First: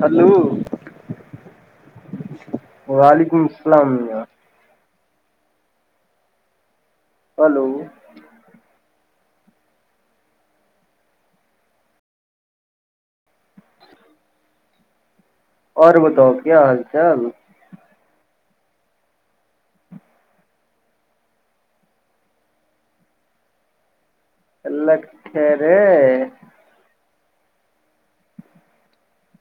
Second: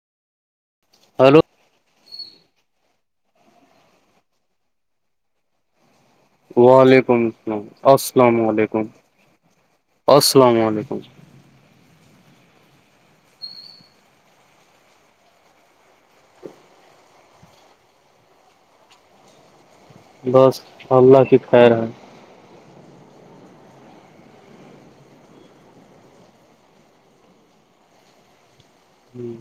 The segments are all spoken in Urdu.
ہلو ہیلو وعلیکم السلام وعلیکم السلام ہلو السلام علیکم السلام علیکم اور بتاؤ کیا حال چال بس حملہ کی خیر ہے اللہ کہ رے [unintelligible] ھمم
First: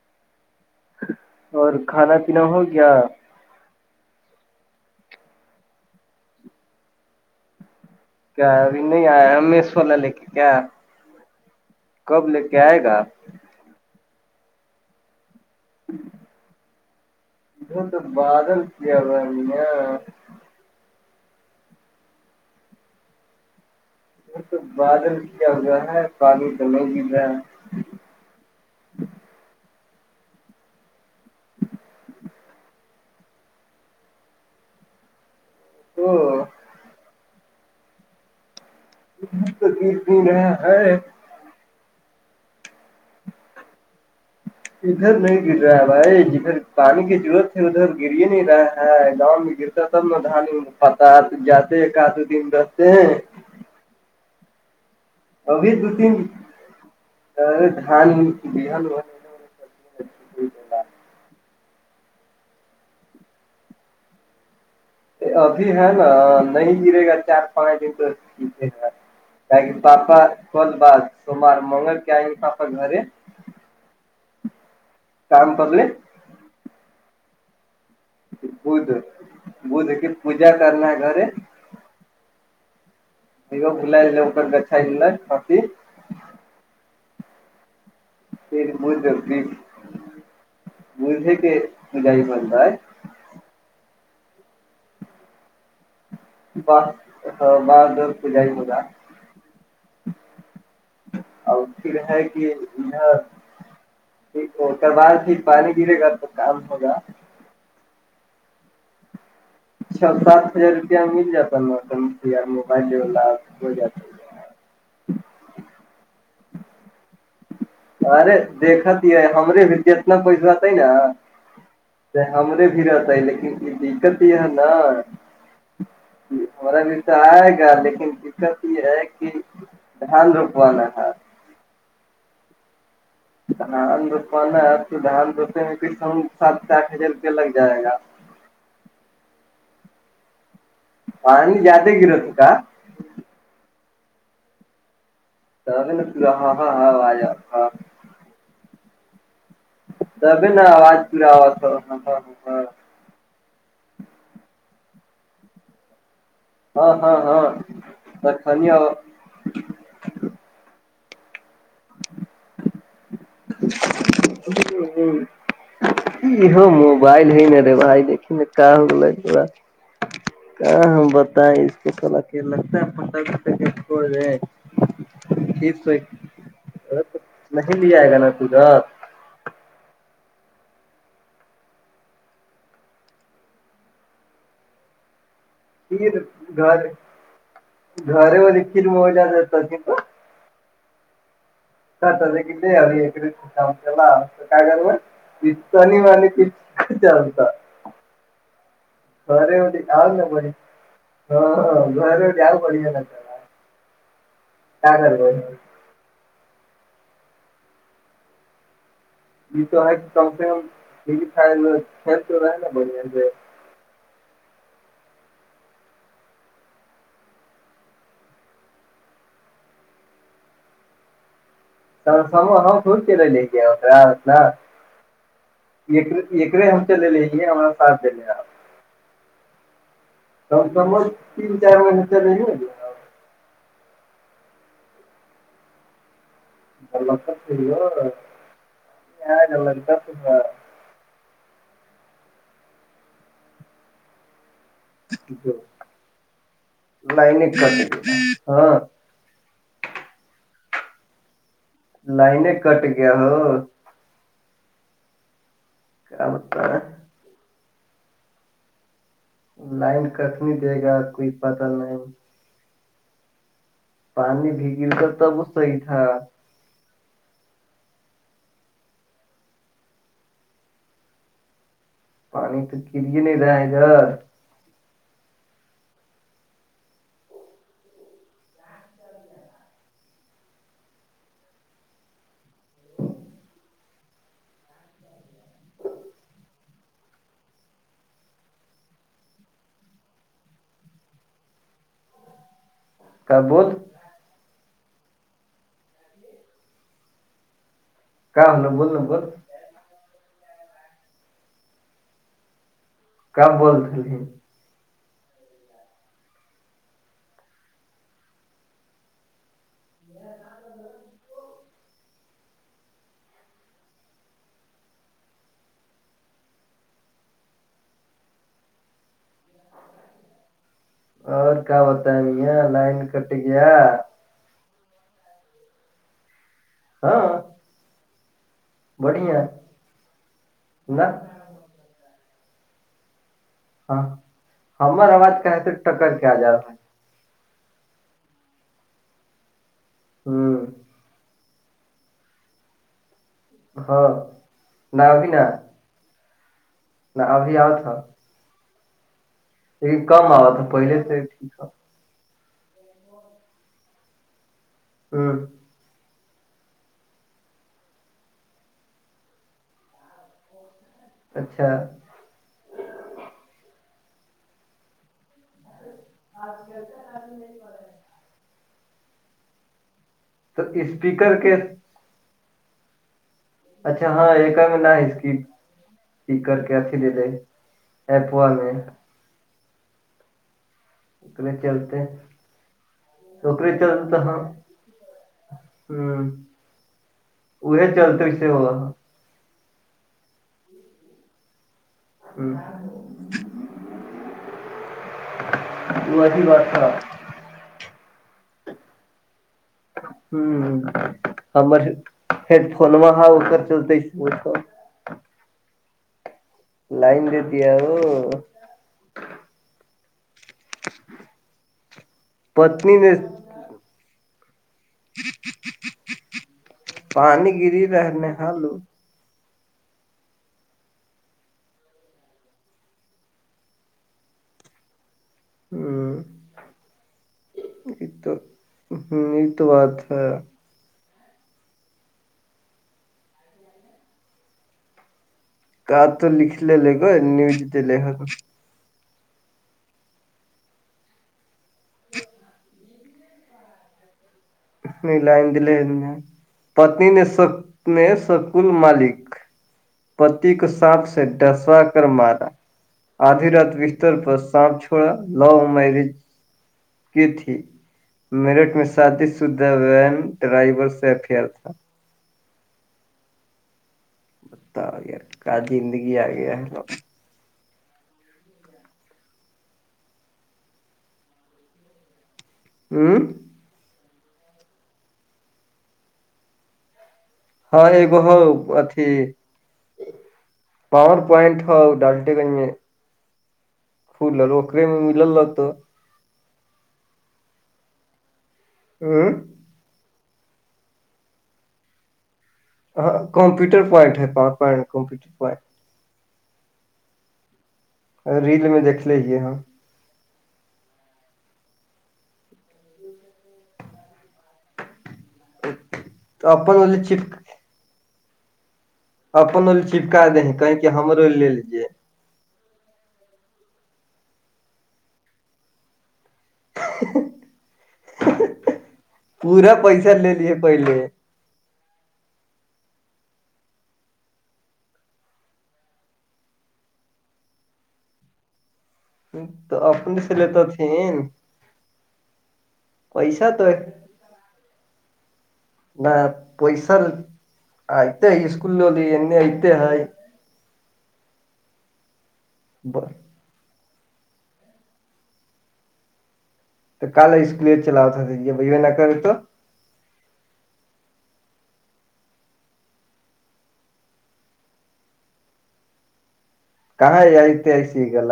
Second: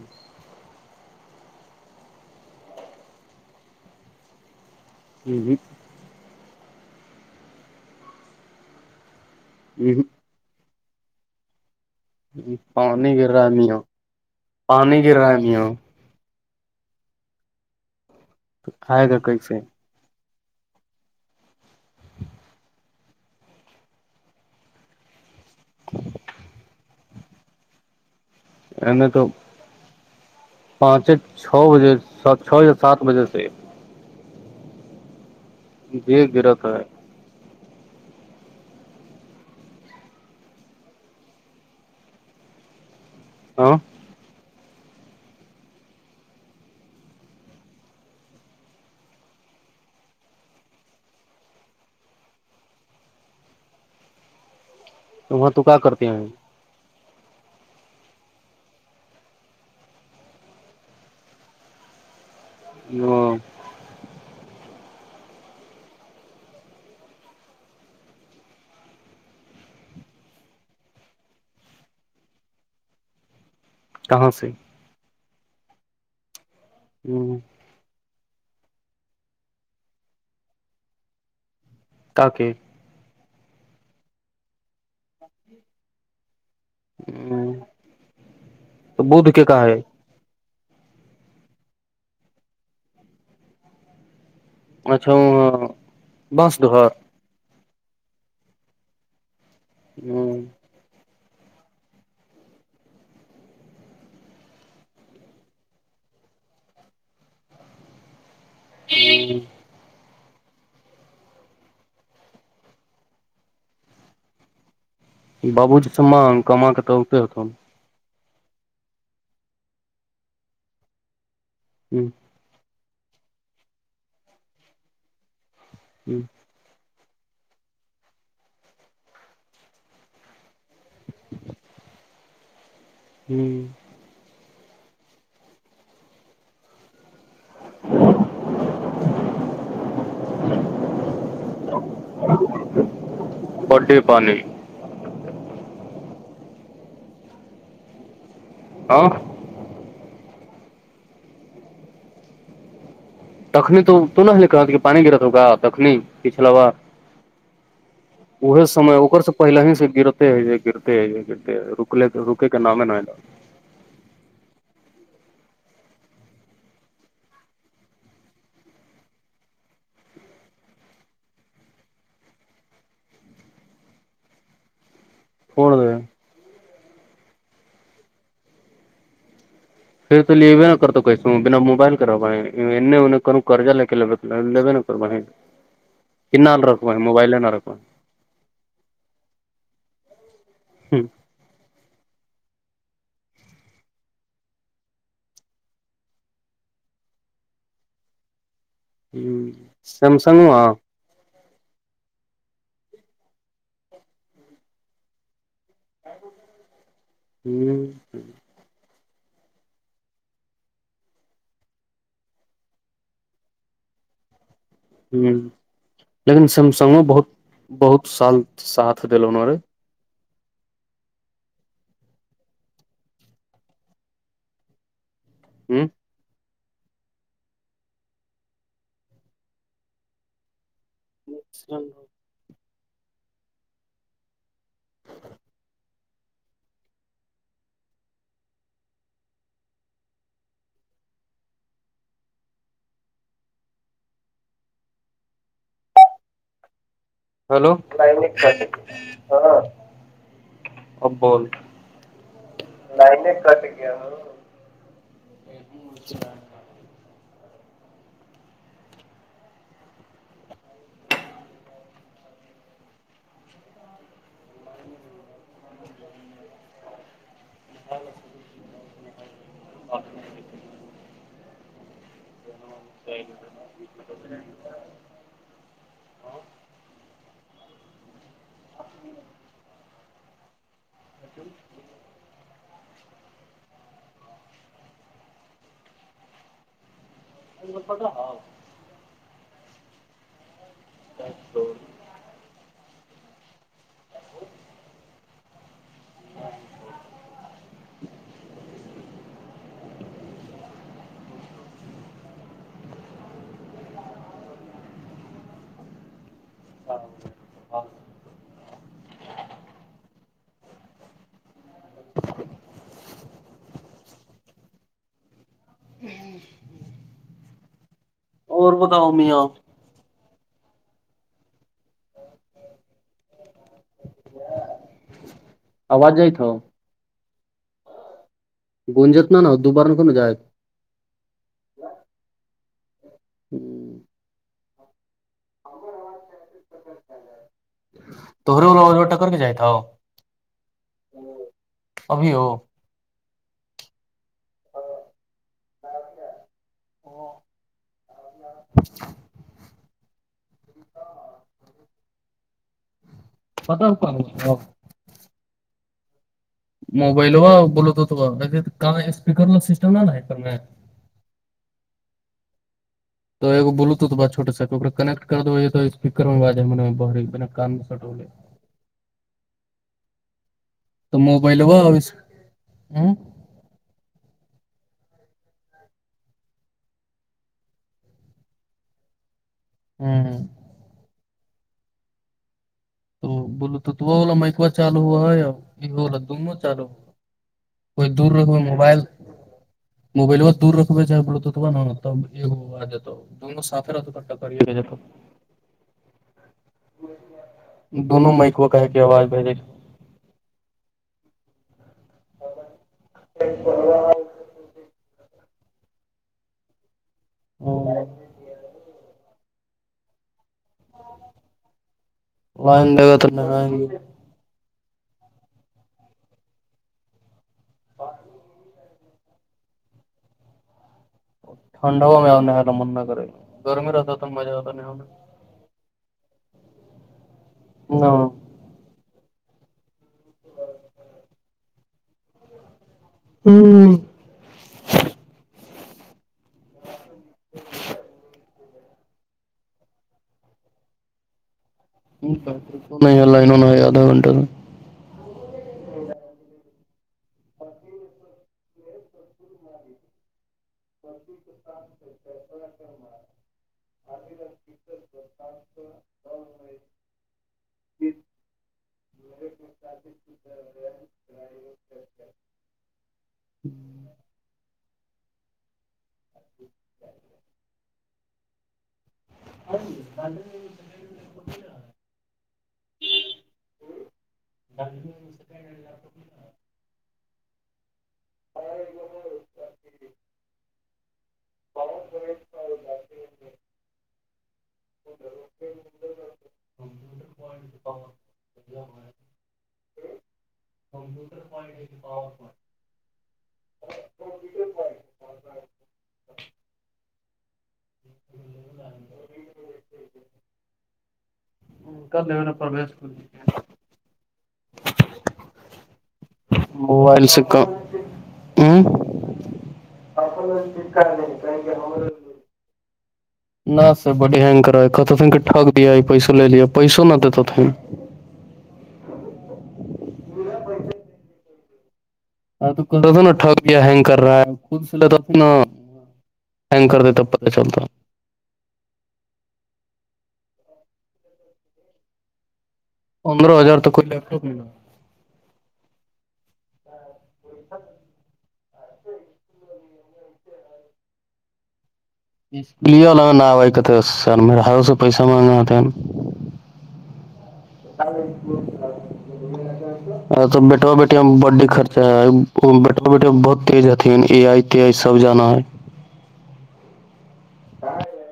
اور کھانا پینا ہو گیا ل کیا ابھی نہیں آیا ہم میں سونا لے کے کیا کب لے کے آئے گا پانی گرانی ہو پانی گرانی ہو ا تو بادل کیایا کھائے گا رہ کیسے [unintelligible] تو بادل کیا گا ہے پالی دل بھی رہ ہے ا نے تو پانچ چھ بجے چ یا سات بجے سے [unintelligible] تو جی درت ہے [unintelligible] مت کیتی رہ ہے [unintelligible] ہاں ادھر نہیں گر رہا ہے بھائی جدھر پانی کی ضرورت ہے ادھر گر ہی نہیں رہا ہے گاؤں میں گر تب ن دھان پتا جاتے آد دن بتے ہیں وہاں تو ابھی کیا دو کرتے تین ہیں دھان بہن ہو سب [unintelligible] ہ ابھی ہے نا نہیں گرے گا چار پانچ دن تو گرے گا پاپا کل بات سومار منگل کے آئیں گے پاپا گھر کہاں سے کام کرل [unintelligible] ھمم بدھ بدھ کی پوجا کرنا ہے گھر تاکہ ا بل جےر گچھا مات [unintelligible] ھممم پھر ب بھے کہ مھ ہی مل رہ ہے اچھا بس ب دہر بار در پ جائی مھا [unintelligible] ھمم اور پھر ہے کہ یہ ھیک ک بار پھر پانی گرے گا تو کام ہوگا ہی ھا سات ہزار روپیہ مل جاتا نٹ موبائل والا ہو جاتا بابو جی سے مانگ کم کے تو اتے ہوت ارے دیکھتی ہے ہمارے بھی اتنا پیس ہوتا ہے نا ھممم ہمرے بھی رہتا ہے لیکن یہ دقت یہ ہے نا ھممم ہمارا بھی تو آئے گا لیکن دقت یہ ہے کہ دھان روپوان دھان روپوانا ہے تو دھان روپنے میں کئی کم سات آٹھ ہزار روپیہ لگ جائے گا آند جیاادگرتکا [unintelligible] بڈی پانی [unintelligible] ہاں ہاں ہاں آیا ہاں ہاں توب نا آوج پورا آا تھ تھا تخنی تو تو نہ کہت پانی گرت ہوا تخنی پچھلاوا ہاں ہاں ہاں ای تخنی سمے ار سے پہل ہی سے گرتے ہے یہ گرتے ہے یہ گرتے رک رکے کے نام ہے ن نا ہ ہ ہو موبائل ہے نا رے بھائی د ن کا ہوگا [unintelligible] کہ ہم بتائ اس کو پک لگتا ہے پٹ چھوڑ گئے س تو نہیں لیا آئے گا نا پھا پھر تو لیےبےا کرتا کیس بنا موبائل کر رہوااہ اننے ا کر کررضہ لے کے ل ل لیے نا کروا ہے [unintelligible] کر گھر گھرے والی کھیر میں مجا جتا ت تو [unintelligible] سا دیک دے کا کرو [unintelligible] پت نہیں والے کھ چلتا [unintelligible] ورے اوڈی آؤ گ بنی [unintelligible] ہاں ہاں گھر جؤ بڑیا ن کرا کیا کر [unintelligible] ھمم یہ تو ہے کہ کم سے کم کھیل تو رہے نا بڑیا سے ہوں لیکن سیمسنگو بہت بہت سال ساتھ دلو ن رے س سم ہم پود کے لے لے کےیا ا اتنا [unintelligible] جی ایکے ہم چلے لےے ہما ساتھ د ل آا تو تو م تین چار منے چلے گی گے [unintelligible] [unintelligible] ہاں ا بول [unintelligible] لائنے کٹ گیا ہو [unintelligible] جاں کا بتائے [unintelligible] لائن کٹ نہیں دے گا کوئی پتا نہیں پانی بھیگل تھا تب صحیح تھا [inaudible] پانی ت [unintelligible] [inaudible] [inaudible] ب فٹا ہاؤ [unintelligible] کابول [unintelligible] کیا ہونا بول ن بول [unintelligible] کم بول [unintelligible] ہاں ہاں [inaudible] اور بتاؤ میاں اور کیا بت ہے میا لائن کٹ گیا آواز جئی تھ ہاں گوننجت نا بڑھیا نا دوپاران کو جائے نہ ہاں ہمر آواز کہے تھے ٹکر کے آ جات ہے تو ری موبائلوں ٹکر کے جیت ہوا ہوں ابھی ہو ہاں ن ا بھیین [inaudible] میں ابھی آ تھا [inaudible] یہ کم آا تھا پہلے سے ٹھیک تھا بتاتاب کو ہاں موبائل وا بولتا ہو تو کا اسپکر ل سسٹم نہیںا ہے کر میں اچھا تو ا ایک بوھ بھوٹ سا کنٹ کر دو تو اسپیکر میں آج ہے م بہر بنا کان سٹ ہوول تو تو اسپیکر کے موبائل وہ اس ہ اچھا ہاں ایک ملا ہے اس کی اس کرر کے اچھی لے لے ایپوا میں ہوں ہ اتنے چلتے ہیں تو بولو تو تو وہ ہوو مکو چالو ہوا ہے یہلا ہوں دونوں چالو ہو کوئی دور رکھ موبائل موبائلو دور رکھ چ بلوتوھ ہوا تب ایکگو آ جات دونوں صاف رہ توٹکرے رہ ج وہ ا ہیی بات تھا تھا دونوں مک کہ کے آواز بھیجے ہمر ہیڈ فون ا چلتے اس لائن دیتیےؤ ویں دگتیں پانی گری رہنے آلو تھھنڈا وہ م میںا ن نہاا مننا کرے گرمی ر رہتا تو مزا آتا ن نہ ہوا یہ تو ہ یہ تو بات ہے ہاں آار تو لکھ لےگو نیوز لا تو نہیں ہے لائن ہونا ہے آدھا گھٹہ نہیں لائن دلے پتنی نے سک نے سکول مالک پتی کو سانپ سے ڈھسوا کر مارا آدھی رات بستر پر سانپ چھوڑا لو میرج کی تھی میرٹھ میں شادی سے وین ڈرائیور سے افیئر تھا ہ بتتا ہو گیا کا زندگی آ گیاو [unintelligible] ہوں ج [unintelligible] ہاں ایگو ہ اھی پ پوائنٹ ہو ڈالٹے گنج میں فھول اوروکے میں ملل رہت ہوں [unintelligible] ہاں کمپیوٹر پونٹ ہے کمپٹر پونٹ ریل میں دھ لیےی ہاں اا پرویش کر [unintelligible] والی بووال چپ سک ہوں اپوں لیے چپکا د کہیں کہ ہمارے لیے یہ نہ سر بنگ کرا کہ تھ کہ ٹک دیا پیسو لے لیا پیسو نہ دیتا تھیں پورا پیسہ لے لیے پہلے تھا نا ٹکیا ہینگ کر رہا ہےود سے لتاھی نا ینکر دیتاب پتا چلتا تو اپنے سے لیتے تھے پیسہ پندرہ تو ہزار توک کوئی لا نہ پیسہ آئیتے ہے اسکول ل لینے آئتے ہے اس لی وال ن آائی کا س میرا ہھوں سے پیسہ مانگا ہوتے تو کل اسکلی چلاؤتا تھا یہ بھ یہ نہ کرے تو لینا چاہتی ا تو بیٹو بیٹییا میں بی خرچہ ہے ا بیٹو بیٹی بہت تیز ہتی ا آئی تی آئیب جانا ہے کاں آئیتی آئیتییگ ال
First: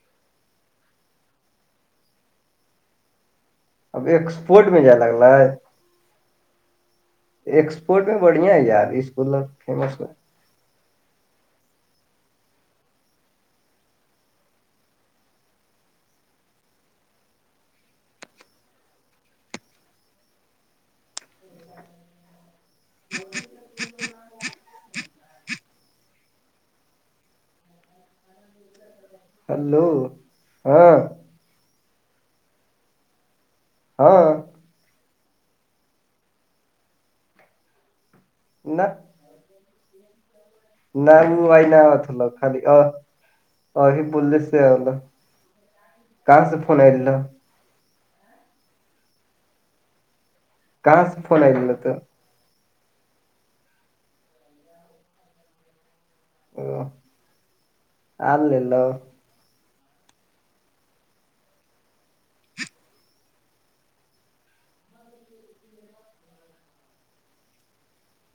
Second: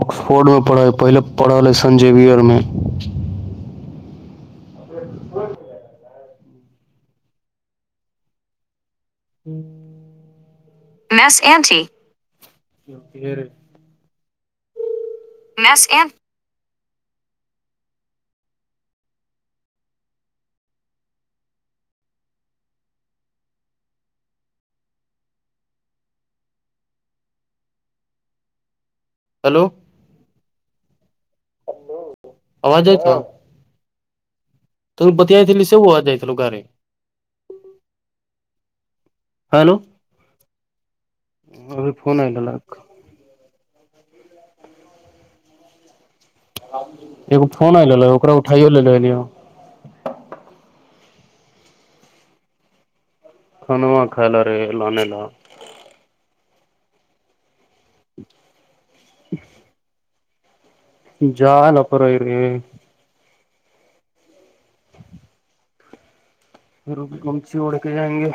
آکسفورڈ میں پڑھا ہے پہلے پڑھا لے سن جیویئر میں اب ایکسپورٹ میں جائے لگلے ایکسپورٹ میں بڑھیا ہے یار اسک فیمس میں میںس یہ تھی میںس ا ہلو ہاں آوج ہےئے تو ہاں تم بتییائی ل س وہا جائییو گے نہ ہلو ن وہ وئی ن ا ل خالی ا ا بوللی سےند ایکو فون آ ل اا اٹھائی لو کہاں سے فون آئی ہو تو کھاناوا کائےلا رے لانلا او آ ل لو [unintelligible] جال ابر رہ پھر گمچی اوڑ کے جائیں گے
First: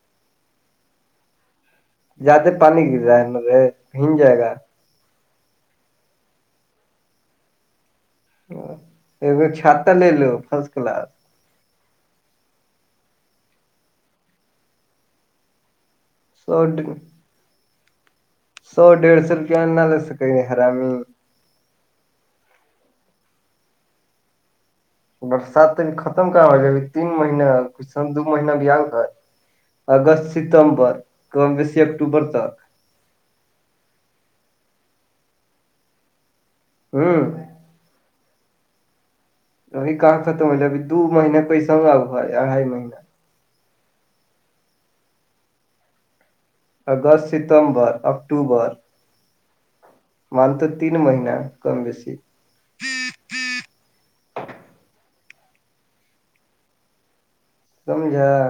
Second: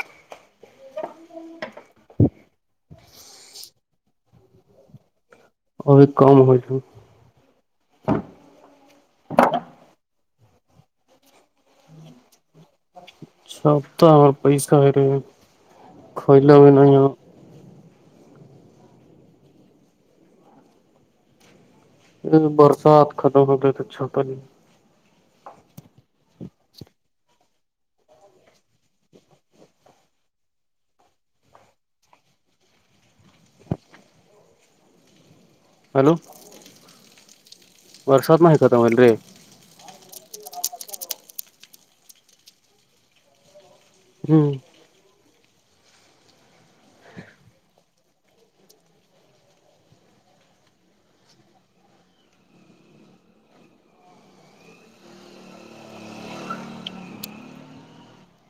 زیادہ پانی گر رہا ہے رے پگ جائے گا اور بھی کم ہو ج ای چھہ لے لو فرسٹ کلاس سب تو ہمار پیسہ ہےے کئی ل سو بھی نہیں آ سو ڈیھ سو روپ انناالس کائی نہیں خرامی برسات ختم ہو گ تو اچ چھا تو نہیں برسات تو ا بھیھی ختم کہاں ہو ہے ابھی تین مہینے ک دو مہین بھی آ گ ہے اگست ستمبرس سے اکتوبر تک ہیلو ہاں ورساد م میں ہیتمولل ری وہی کہاں ختم ہو جب دو مہینے پیسوں ابا اڑھائی مہینہ ہوں اگست ستمبر اکٹوبر مل تو تین مہین کم بیسی سمجھا